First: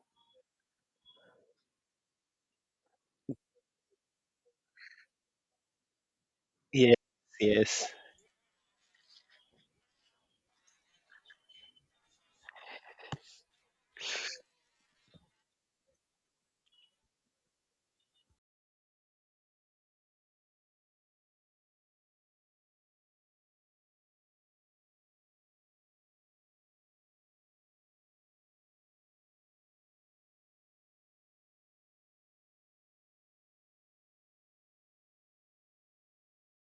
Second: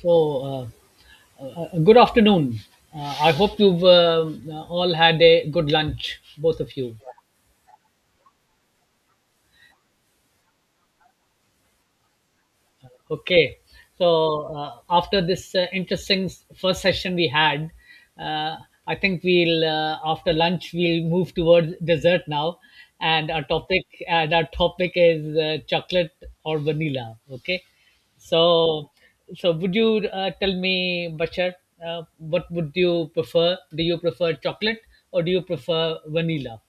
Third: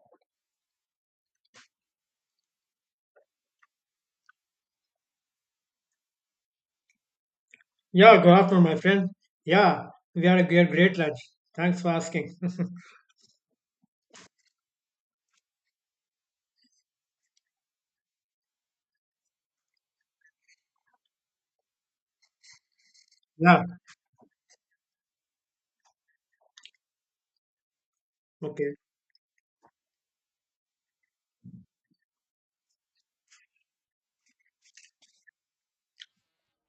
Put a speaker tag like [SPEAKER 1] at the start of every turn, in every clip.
[SPEAKER 1] So, uh, Good afternoon. I hope you've all had a good lunch, both of
[SPEAKER 2] Yes,
[SPEAKER 1] you.
[SPEAKER 2] yes.
[SPEAKER 3] Yeah, good afternoon, my friend. Yeah, we had a great, great lunch. Thanks for asking.
[SPEAKER 1] Okay. So after this interesting first session we had, uh, I think we'll after lunch we'll move towards dessert now, and our
[SPEAKER 3] Yeah,
[SPEAKER 1] topic and our topic is chocolate or vanilla. Okay.
[SPEAKER 3] okay.
[SPEAKER 1] So so would you tell me, Bashar, what would you prefer? Do you prefer chocolate or do you prefer vanilla?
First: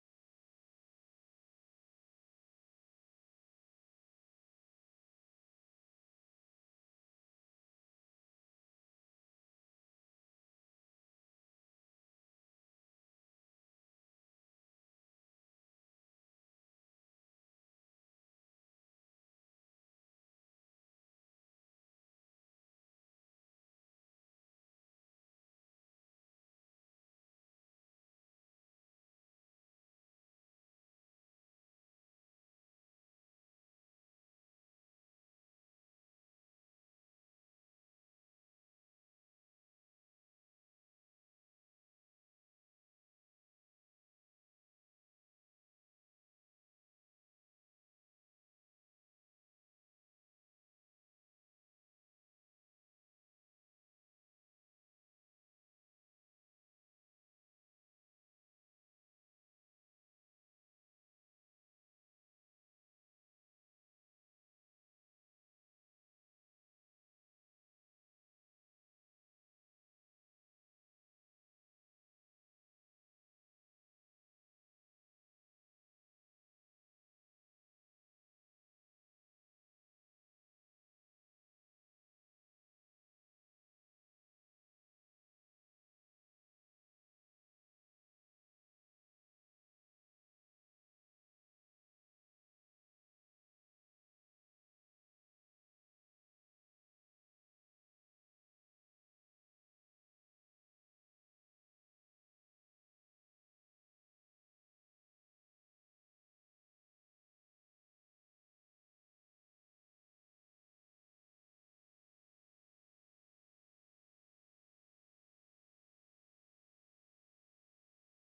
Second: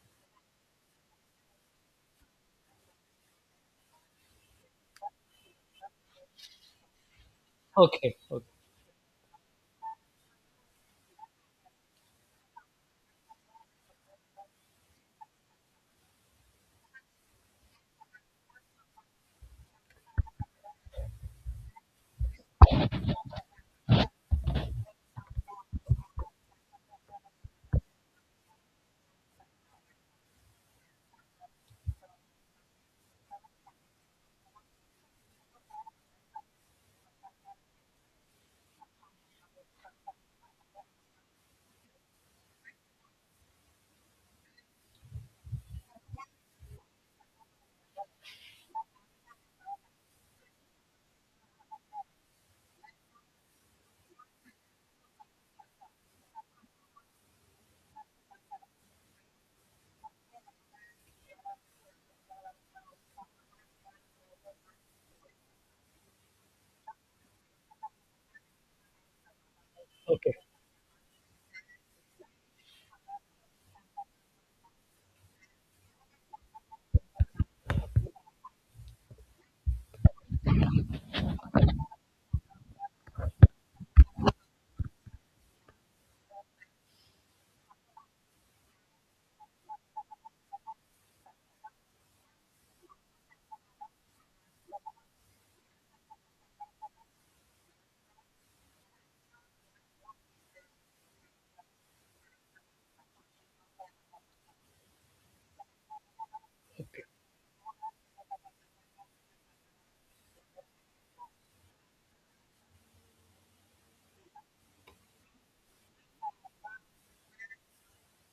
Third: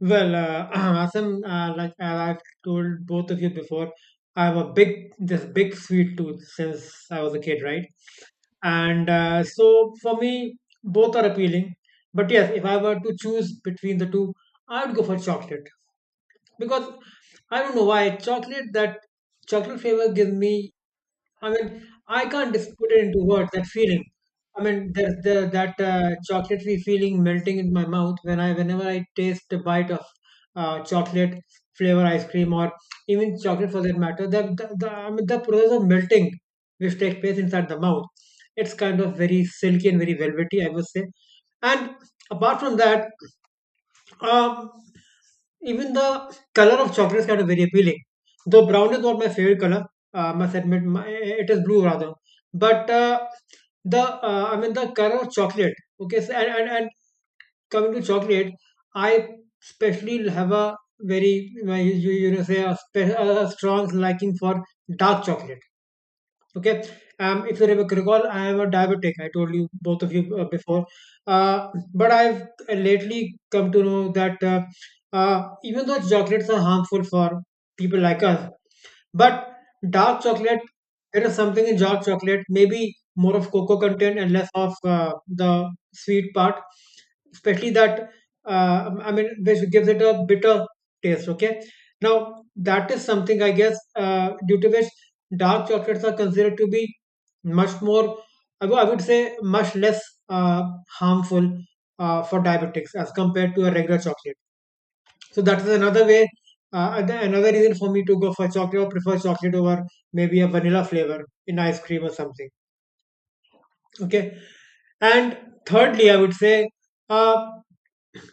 [SPEAKER 3] Well, Asim, like as I've told both of you before, I have this big sweet tooth since I was a kid, right?
[SPEAKER 1] Okay. Okay.
[SPEAKER 3] And so for me, both are appealing. But yes, if I were to choose between the two, I would go for chocolate, because I don't know why chocolate flavor gives me. I mean, I can't just put it into words, that feeling. I mean, that chocolatey feeling melting in my mouth whenever I taste a bite of chocolate flavor ice cream, or even chocolate for that matter, I mean, the process of melting which takes place inside the mouth, it's kind of very silky and very velvety, I would say. And apart from that, um, even the color of chocolate is kind of very appealing. Though brown is not my favorite color, I must admit it is blue rather. But the I mean the color of chocolate. Okay, so, and coming to chocolate, I especially have a very say a strong liking for dark chocolate. Okay. If you recall, I am a diabetic. I told you both of you
[SPEAKER 1] Okay.
[SPEAKER 3] before. Uh, but I've lately come to know that even though chocolates are harmful for people like us, but dark chocolate, it is something in dark chocolate, maybe more of cocoa content and less of the sweet part, especially that, I mean, which gives it a bitter taste. Okay. Now, that is something I guess due to which dark chocolates are considered to be much more, I would say, much less uh, harmful for diabetics as compared to a regular chocolate. So that is another way,
[SPEAKER 1] Okay.
[SPEAKER 3] and another reason for me to go for chocolate or prefer chocolate over maybe a vanilla flavor in ice cream or something. Okay. And thirdly, I would say, uh,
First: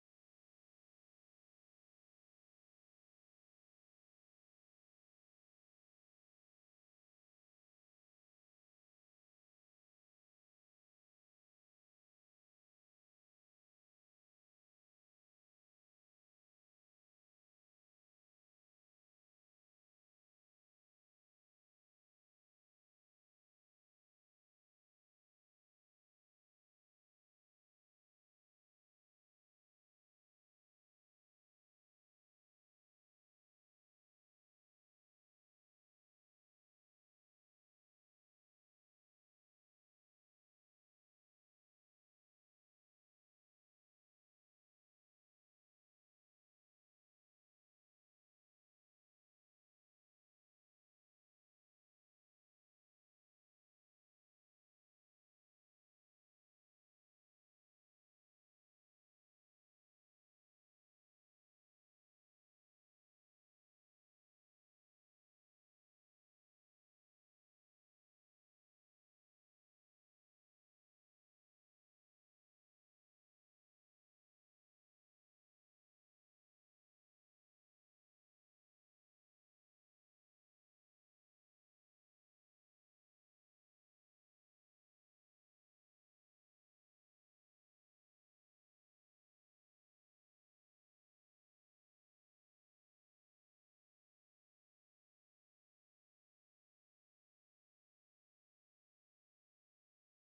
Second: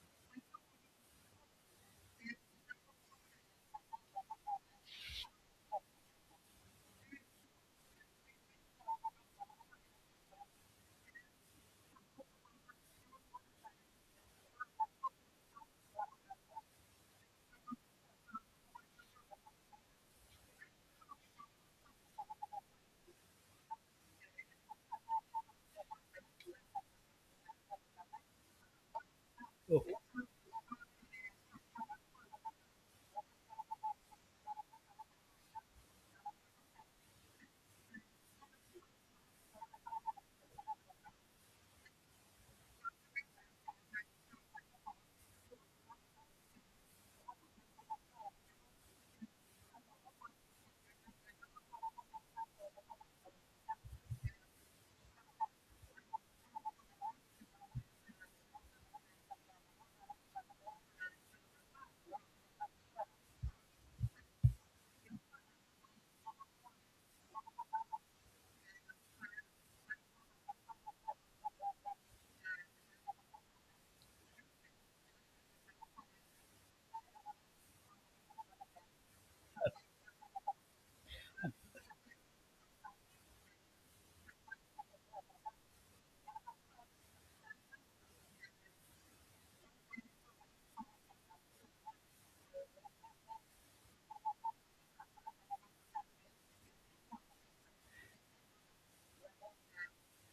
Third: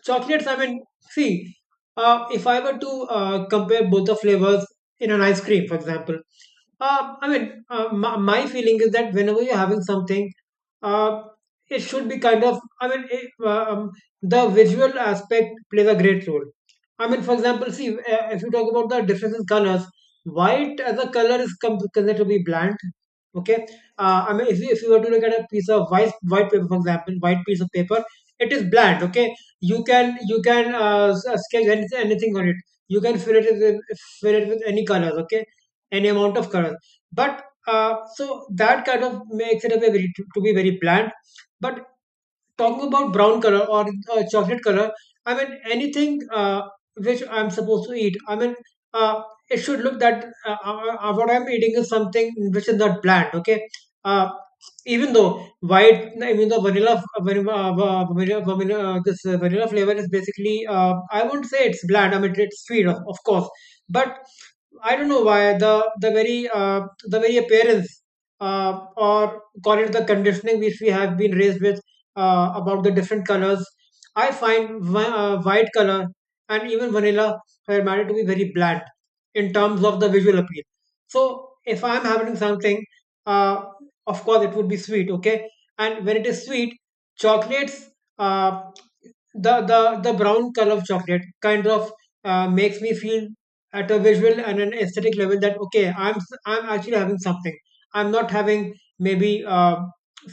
[SPEAKER 3] chocolates, I mean, see, if I were to compare both the flavors in an ice cream, for example, I mean, my feeling is that whenever you're having something, uh, it should be kind of, I mean, the visual aspect plays a great role. I mean, for example, see, if you talk about the difference in colors, white as a color is considered to be bland. Okay, I mean, if you were to look at a piece of white paper, for example, white piece of paper, it is bland. Okay,
[SPEAKER 1] Okay.
[SPEAKER 3] you can sketch anything, anything on it. You can fill it with any colors, okay, any amount of colors. But so that kind of makes it to be very bland. But talking about brown color or chocolate color, I mean anything which I'm supposed to eat. I mean, uh, it should look that, what I'm eating is something which is not bland. Okay, uh, even though white, even though vanilla, vanilla, vanilla, vanilla this vanilla flavor is basically. I won't say it's bland. I mean, it's sweet, of course. But I don't know why the very uh, the very appearance, uh, or call it the conditioning which we have been raised with, about the different colors. I find white color, and even vanilla hermetic, to be very bland in terms of the visual appeal. So if I'm having something, uh, of course it would be sweet, okay? And when it is sweet, chocolates. Uh, the brown color of chocolate kind of makes me feel at a visual and an aesthetic level that okay, I'm actually having something. I'm not having maybe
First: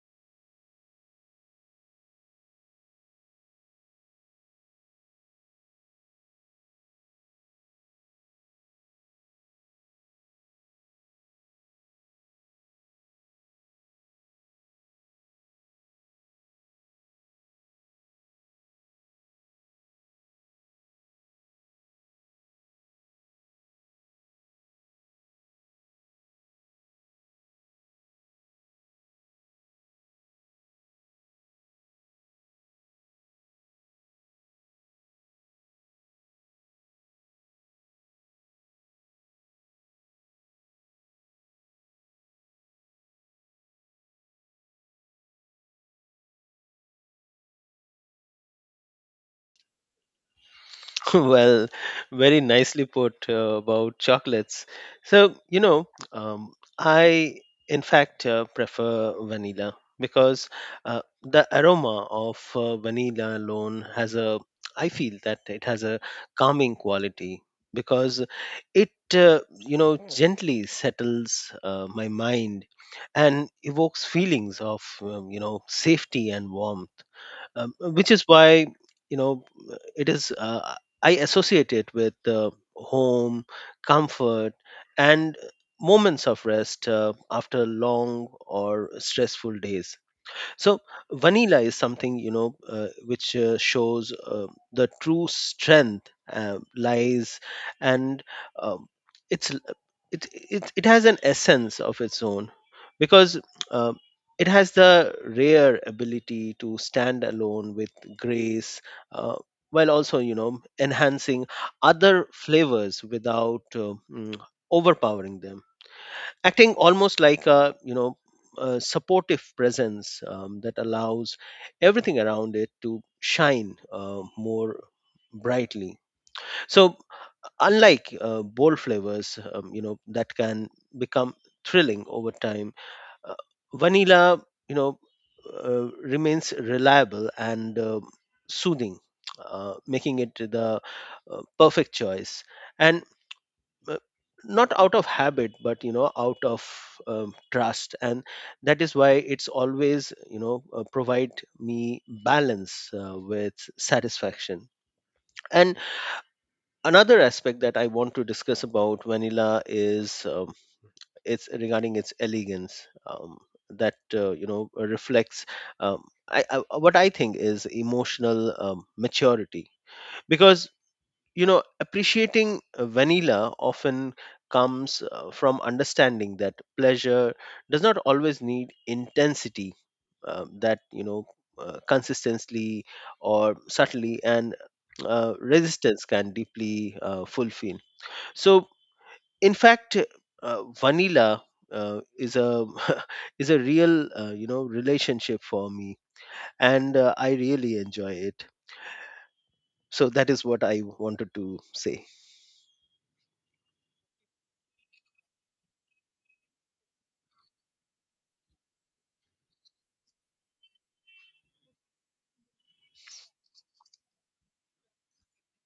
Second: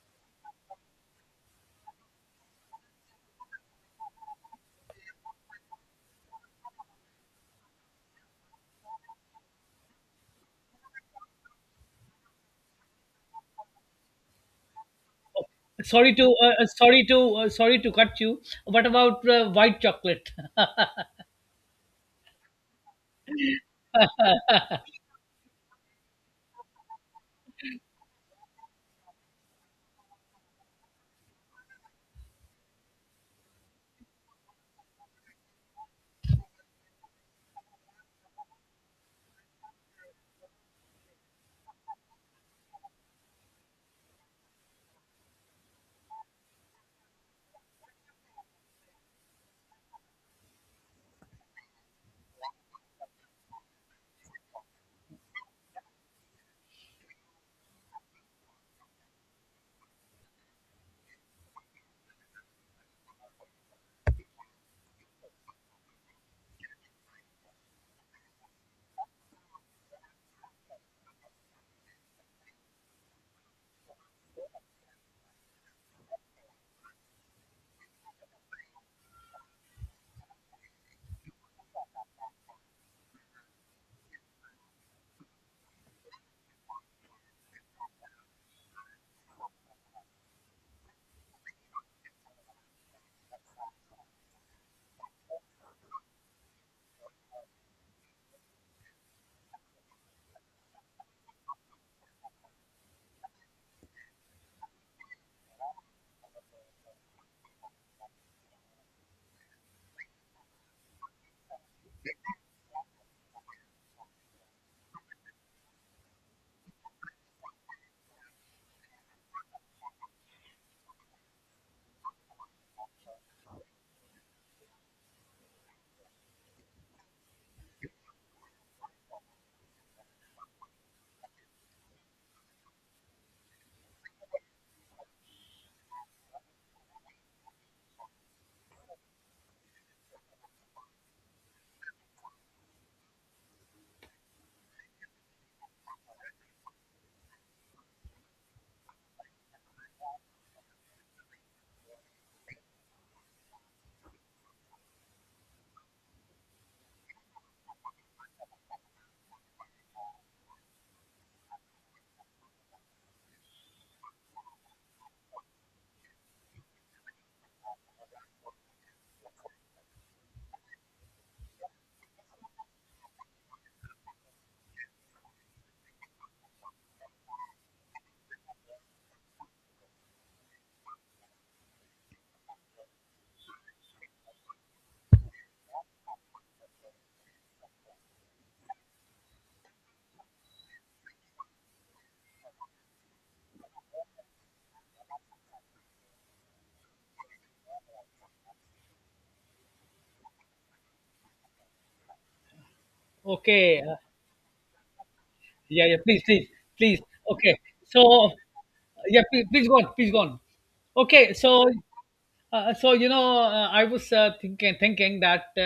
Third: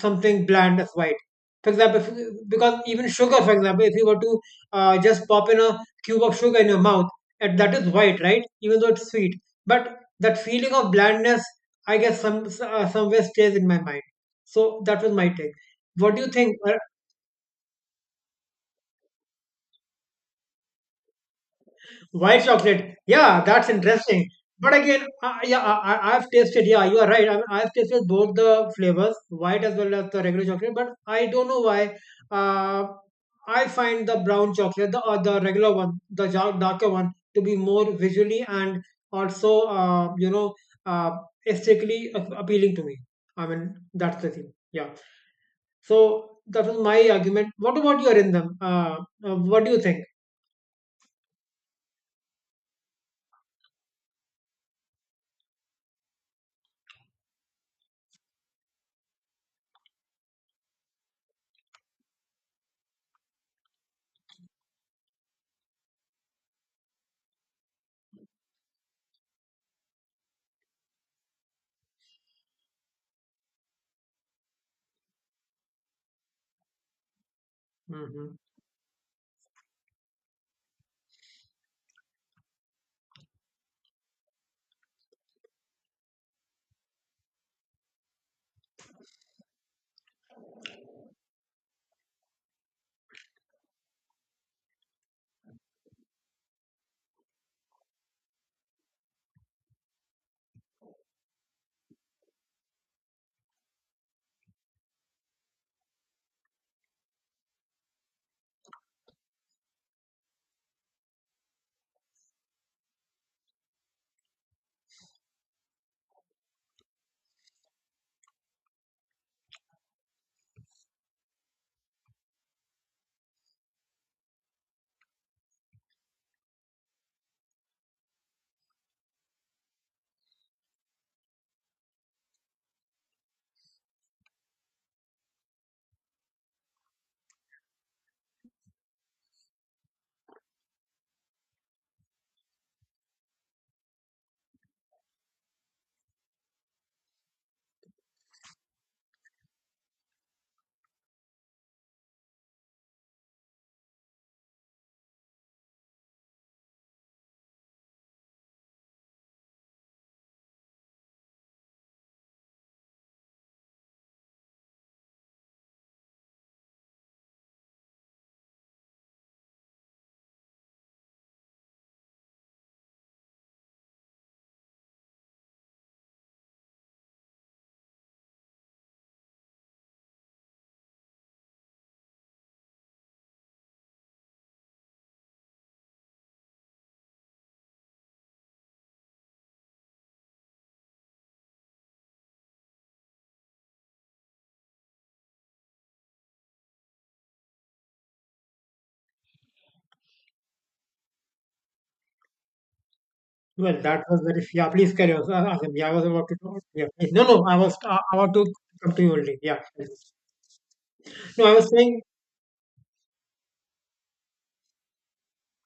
[SPEAKER 3] something bland as white. For example, if, because even sugar, for example, if you were to just pop in a cube of sugar in your mouth, and that is white, right? Even though it's sweet, but that feeling of blandness, I guess, somewhere stays in my mind. So that was my take. What
[SPEAKER 1] Sorry
[SPEAKER 3] do you
[SPEAKER 1] to
[SPEAKER 3] think?
[SPEAKER 1] sorry to sorry to cut you. What about white chocolate?
[SPEAKER 3] White chocolate. Yeah, that's interesting. But again, yeah, I've tasted. Yeah, you are right. I mean, I've tasted both the flavors, white as well as the regular chocolate. But I don't know why. Uh, I find the brown chocolate, the regular one, the darker one, to be more visually and also, uh, aesthetically appealing to me. I mean, that's the thing. Yeah. So that was my argument. What about your in them? What do you think?
[SPEAKER 2] Well, very nicely put about chocolates. So, you know, um, I in fact prefer vanilla because the aroma of vanilla alone I feel that it has a calming quality because you know, gently settles my mind and evokes feelings of, you know, safety and warmth. Which is
[SPEAKER 3] Mm-hmm.
[SPEAKER 2] why you know it is I associate it with home, comfort, and moments of rest after long or stressful days. So vanilla is something, you know, which shows the true strength lies and um, it's l- it has an essence of its own because uh, it has the rare ability to stand alone with grace, uh, while also, you know, enhancing other flavors without overpowering them, acting almost like, a you know, a supportive presence that allows everything around it to shine more brightly. So, unlike bold flavors, you know, that can become thrilling over time, uh, vanilla, you know, remains reliable and soothing, making it the perfect choice, and uh, not out of habit but, you know, out of trust. And that is why it's always, you know, provide me balance with satisfaction. And another aspect that I want to discuss about vanilla is, it's regarding its elegance, that you know reflects um, what I think is emotional maturity, because you know appreciating vanilla often comes from understanding that pleasure does not always need intensity, that you know consistently or subtly and resistance can deeply fulfill. So, in fact, vanilla is a is a real, you know, relationship for me, and I really enjoy it. So that is what I wanted to say.
[SPEAKER 3] Well,
[SPEAKER 1] Okay,
[SPEAKER 3] that was very. Yeah, please carry on. Azim.
[SPEAKER 1] yeah,
[SPEAKER 3] Yeah, I
[SPEAKER 1] yeah.
[SPEAKER 3] was
[SPEAKER 1] Please,
[SPEAKER 3] about to.
[SPEAKER 1] please,
[SPEAKER 3] Yeah,
[SPEAKER 1] please.
[SPEAKER 3] please. No, no, I
[SPEAKER 1] Okay,
[SPEAKER 3] was. I
[SPEAKER 1] so
[SPEAKER 3] want to come to you
[SPEAKER 1] yeah,
[SPEAKER 3] only.
[SPEAKER 1] please,
[SPEAKER 3] Yeah.
[SPEAKER 1] please go on, please go on. Okay,
[SPEAKER 3] No, I was
[SPEAKER 1] so
[SPEAKER 3] saying.
[SPEAKER 1] So I was thinking that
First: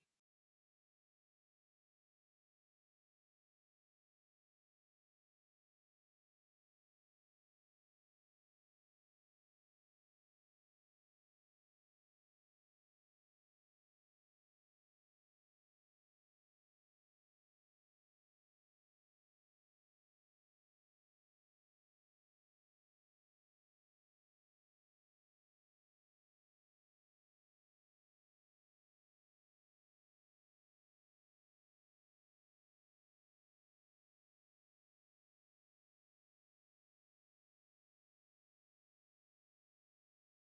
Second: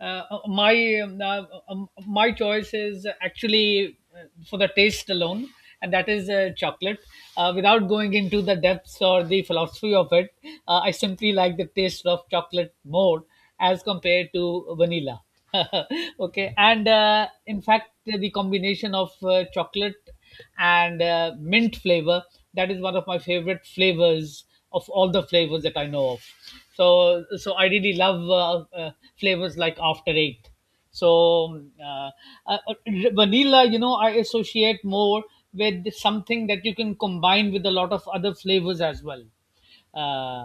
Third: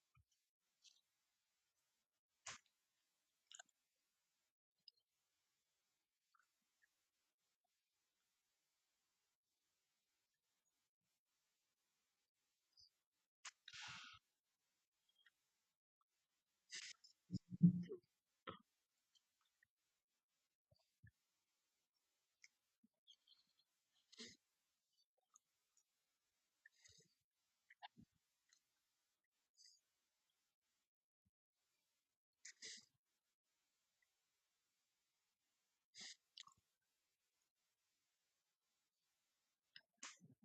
[SPEAKER 1] uh, my my choice is actually for the taste alone, and that is chocolate. Without going into the depths or the philosophy of it, I simply like the taste of chocolate more as compared to vanilla. Okay, and in fact, the combination of chocolate and mint flavor, that is one of my favorite flavors of all the flavors that I know of. So I really love flavors like After Eight. So um, uh, uh, vanilla, you know, I associate more with something that you can combine with a lot of other flavors as well, uh,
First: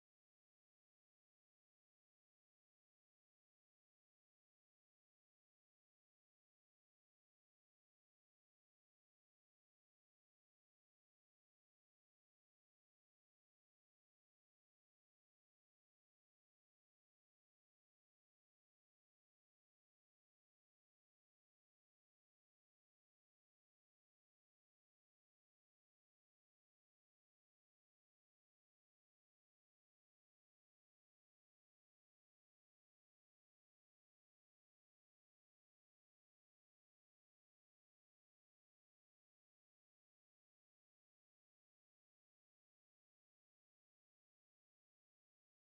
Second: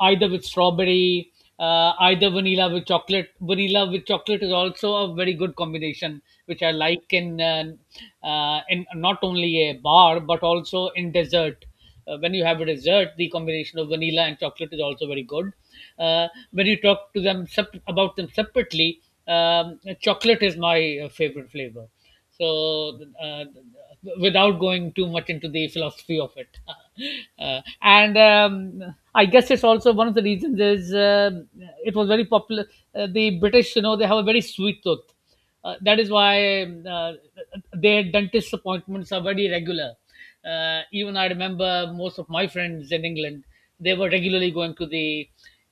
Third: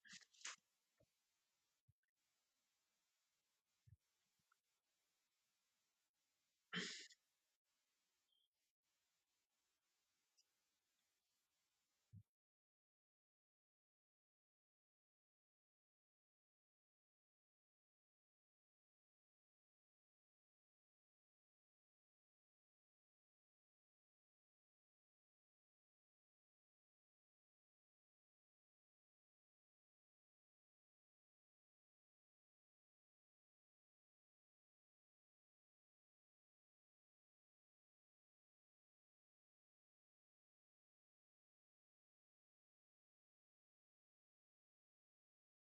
[SPEAKER 1] either with strawberry, either vanilla with chocolate. Vanilla with chocolate is also a very good combination, which I like in not only a bar but also in dessert. When you have a dessert, the combination of vanilla and chocolate is also very good. When you talk to them about them separately, chocolate is my favorite flavor. So, without going too much into the philosophy of it, and I guess it's also one of the reasons is it was very popular. The British, you know, they have a very sweet tooth. That is why their dentist appointments are very regular. Even I remember most of my friends in England, they were regularly going to the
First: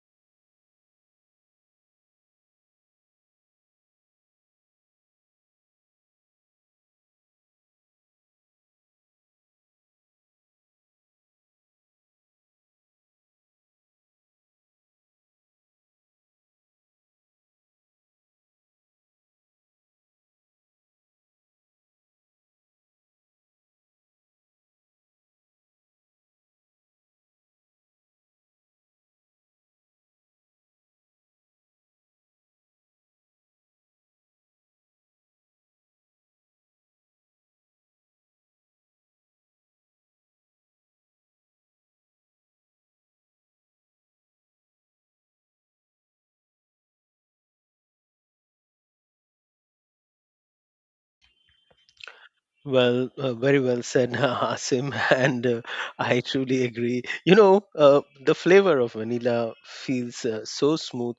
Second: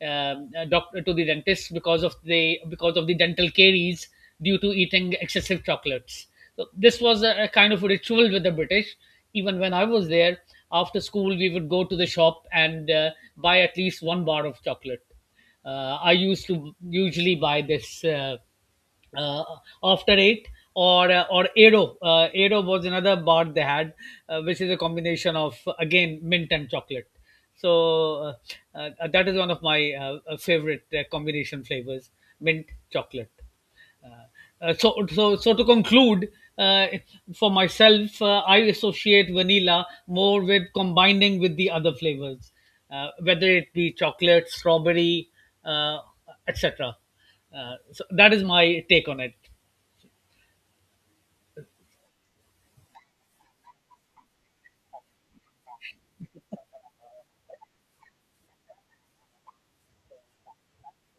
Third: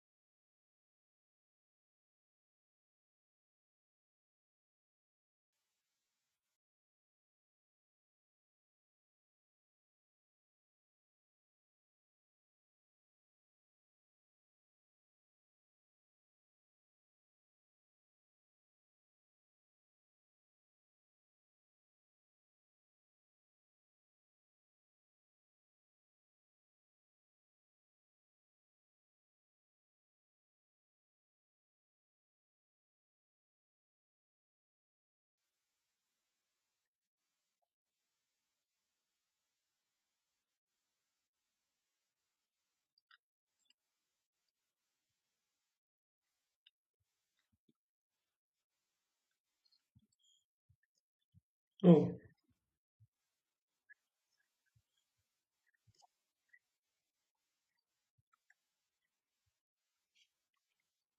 [SPEAKER 1] doctor, to the dentist, because of the dental caries due to eating excessive chocolates. So this was a kind of a ritual with the British. Even when I was there, after school we would go to the shop and buy at least one bar of chocolate. I used to usually buy this. Uh, After Eight, or or Aero. Aero was another bar they had, which is a combination of, again, mint and chocolate. So that is one of my favorite combination flavors: mint chocolate. Uh, so to conclude, uh, for myself, I associate vanilla more with combining with the other flavors, whether it be chocolate, strawberry, uh, etc. So that is my take on it.
[SPEAKER 3] Oh,
[SPEAKER 2] Well, very well said, Asim, and I truly agree. You know, the flavor of vanilla feels so smooth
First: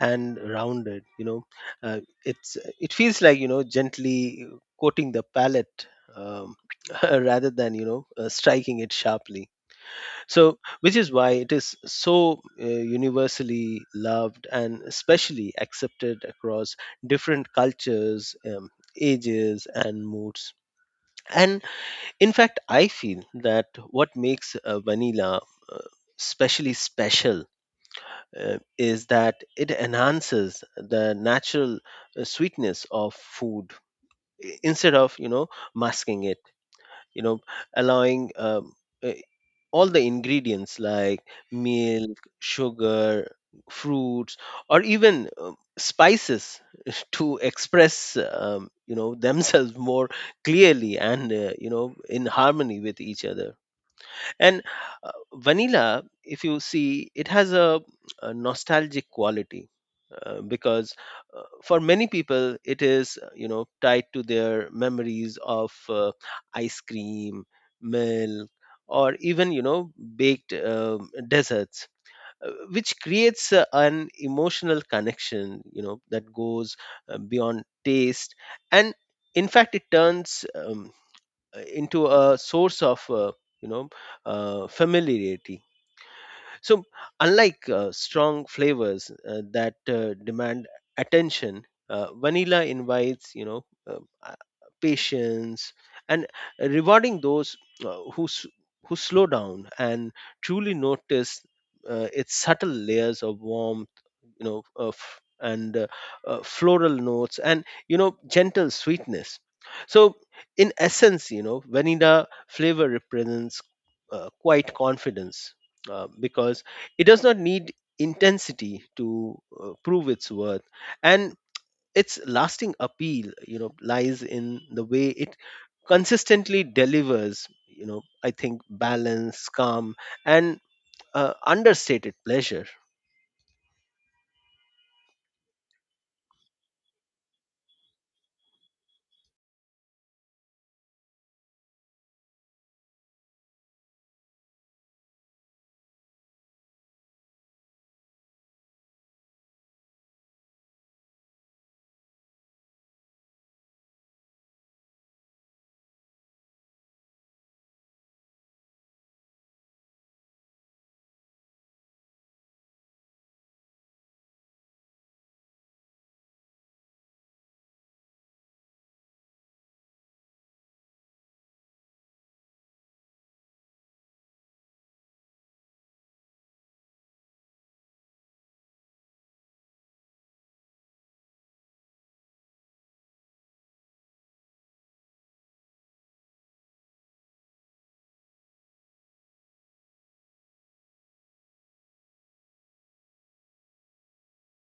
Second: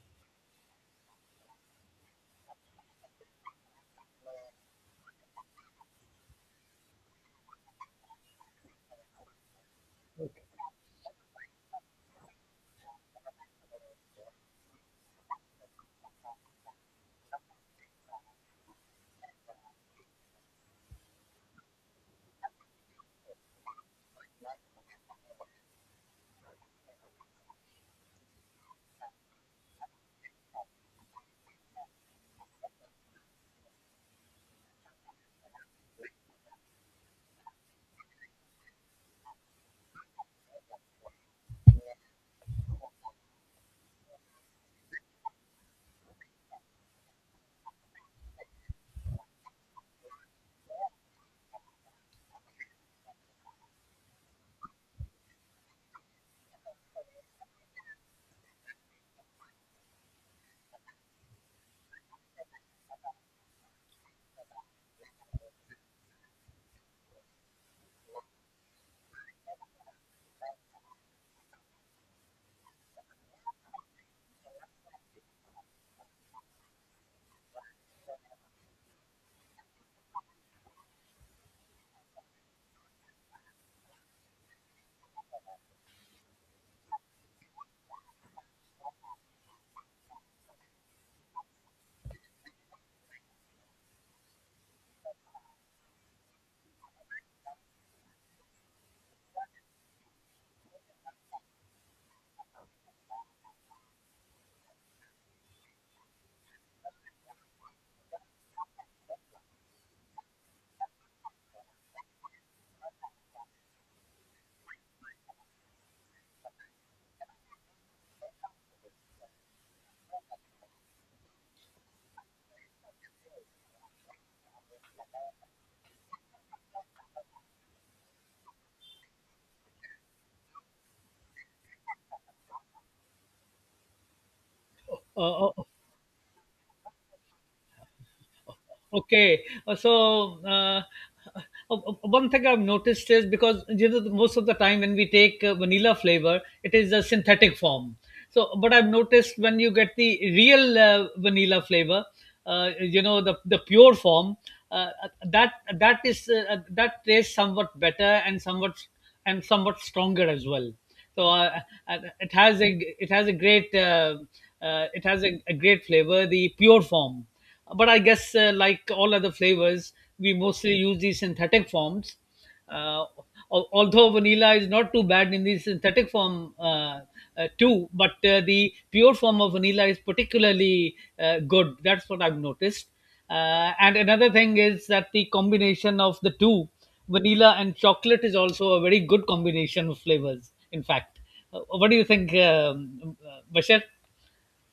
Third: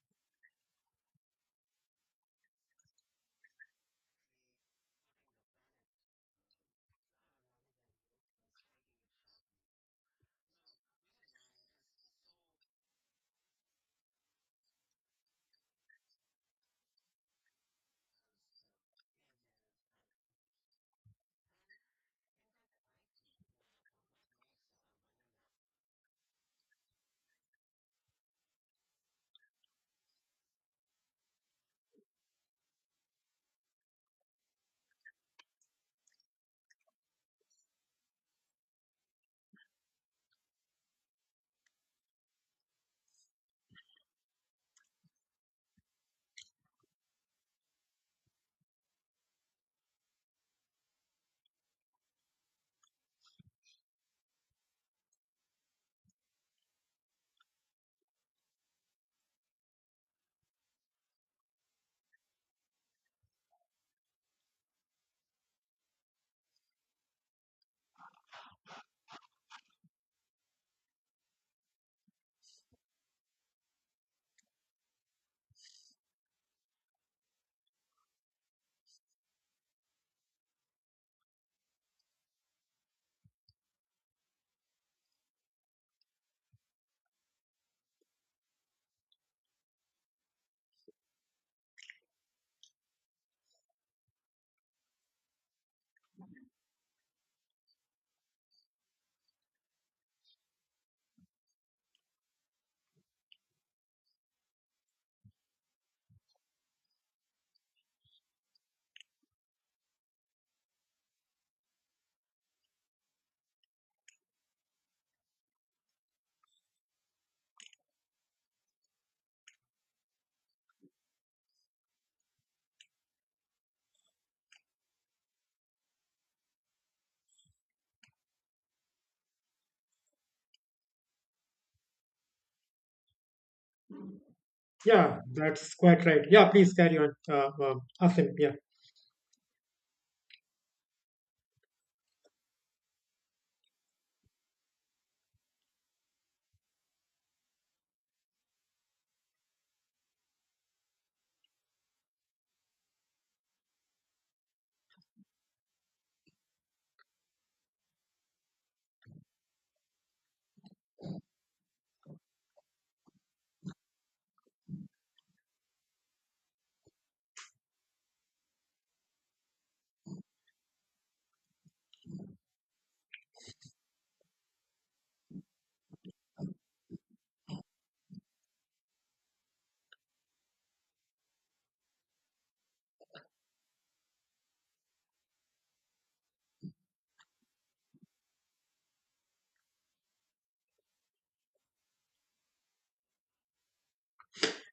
[SPEAKER 2] and rounded. You know, it's it feels like, you know, gently coating the palate, um, rather than, you know, striking it sharply. So, which is why it is so universally loved and especially accepted across different cultures, ages, and moods. And in fact, I feel that what makes vanilla uh, specially special is that it enhances the natural sweetness of food, instead of, you know, masking it, you know, allowing uh, all the ingredients like milk, sugar, fruits, or even spices to express, you know, themselves more clearly and, you know, in harmony with each other. And vanilla, if you see, it has a nostalgic quality, because for many people, it is, you know, tied to their memories of ice cream, milk, or even, you know, baked desserts. Which creates an emotional connection, you know, that goes beyond taste, and in fact, it turns into a source of, you know, familiarity. So, unlike strong flavors that demand attention, vanilla invites, you know, uh, uh, patience, and rewarding those uh, who s- who slow down and truly notice its subtle layers of warmth, you know, of and floral notes and, you know, gentle sweetness. So, in essence, you know, vanilla flavor represents quite confidence, because it does not need intensity to prove its worth, and its lasting appeal, you know, lies in the way it consistently delivers, you know, I think balance, calm, and understated pleasure.
[SPEAKER 3] yeah,
[SPEAKER 1] Uh, uh,
[SPEAKER 3] that's quite right. Yeah, please carry on. Asim. Yeah.
[SPEAKER 1] Okay, uh, one thing I've noticed is, because you know, most of the time when we take vanilla flavor, it is a synthetic form. So, but I've noticed when you get the real vanilla flavor, you know, the the pure form, uh, that that is that tastes somewhat better and somewhat stronger as well. So uh, it has a it has a great it has a great flavor, the pure form, but I guess like all other flavors, we mostly use these synthetic forms. Uh, Although vanilla is not too bad in the synthetic form too, but the pure form of vanilla is particularly good. That's what I've noticed. And another thing is that the combination of the two, vanilla and chocolate, is also a very good combination of flavors. In fact, what do you think, Bashar?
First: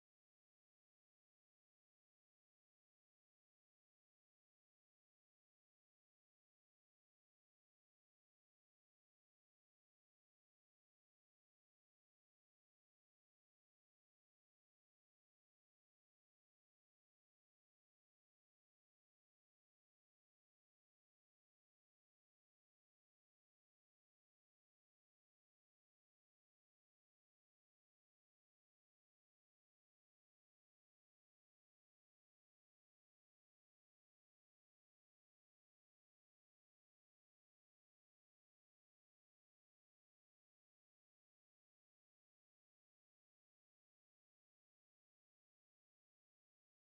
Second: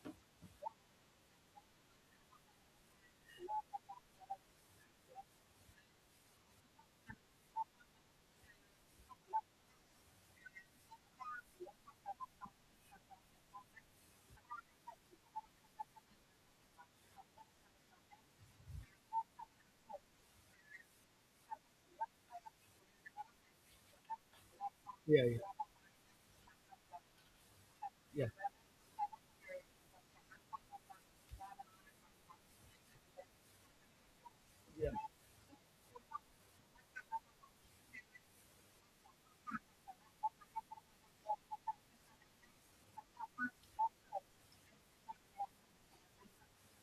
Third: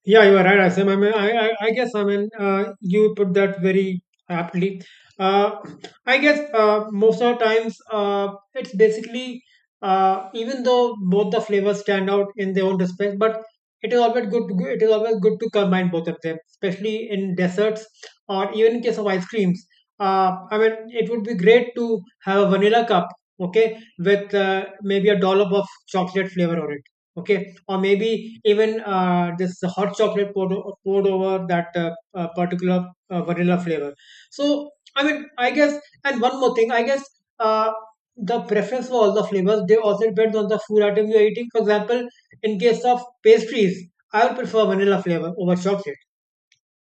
[SPEAKER 3] Yeah, you are right, Asim. I mean, I guess, I mean, you put that very aptly. Uh, I guess most of the times, it's basically, even though both the flavors stand out in their own respect, but it is always good. It is always good to combine both of them, especially in desserts or even in case of ice creams. I mean, it would be great to have a vanilla cup, okay, with maybe a
[SPEAKER 1] Yeah, yeah,
[SPEAKER 3] dollop of chocolate flavor on it. Okay, or
[SPEAKER 1] yeah,
[SPEAKER 3] maybe even this hot chocolate poured over that particular vanilla flavor. So,
[SPEAKER 1] yeah.
[SPEAKER 3] I mean, I guess, and one more thing, I guess uh, the preference for all the flavors, they also depend on the food item you're eating. For example, in case of pastries, I would prefer vanilla flavor over chocolate.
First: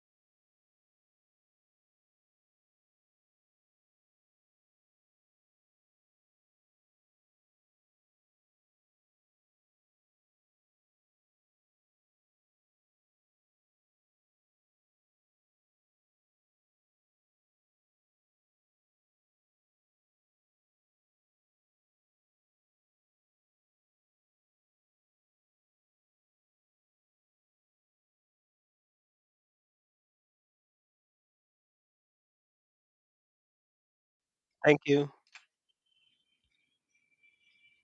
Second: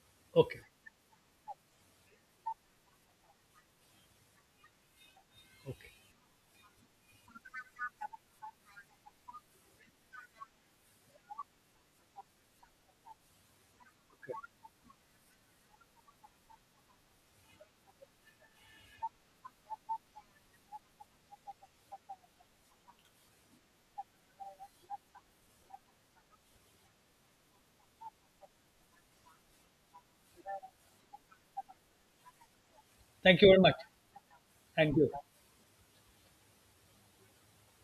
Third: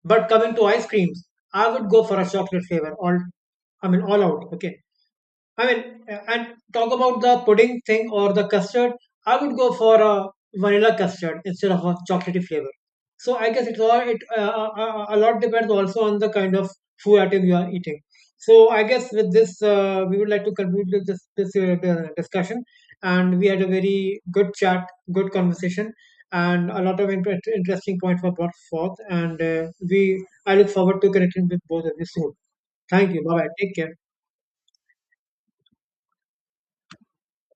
[SPEAKER 3] But coming
[SPEAKER 1] Okay,
[SPEAKER 3] to ice creams, I would go for a chocolate flavor, I mean, all out, okay? I
[SPEAKER 1] okay.
[SPEAKER 3] mean, and talk about the pudding thing or the custard. I would go for a vanilla custard instead of a chocolatey flavor. So I guess it's all it a lot depends also on the kind of food item you are eating. So I guess with this, we would like to conclude with this this the discussion, and we had a very good chat, good conversation, and a lot of interesting points were brought forth. And I look forward to connecting with both of you soon. Thank you. Bye
[SPEAKER 1] Thank
[SPEAKER 3] bye.
[SPEAKER 1] you very
[SPEAKER 3] Take
[SPEAKER 1] much.
[SPEAKER 3] care.
[SPEAKER 2] Thank
[SPEAKER 1] Thank you.
[SPEAKER 2] you.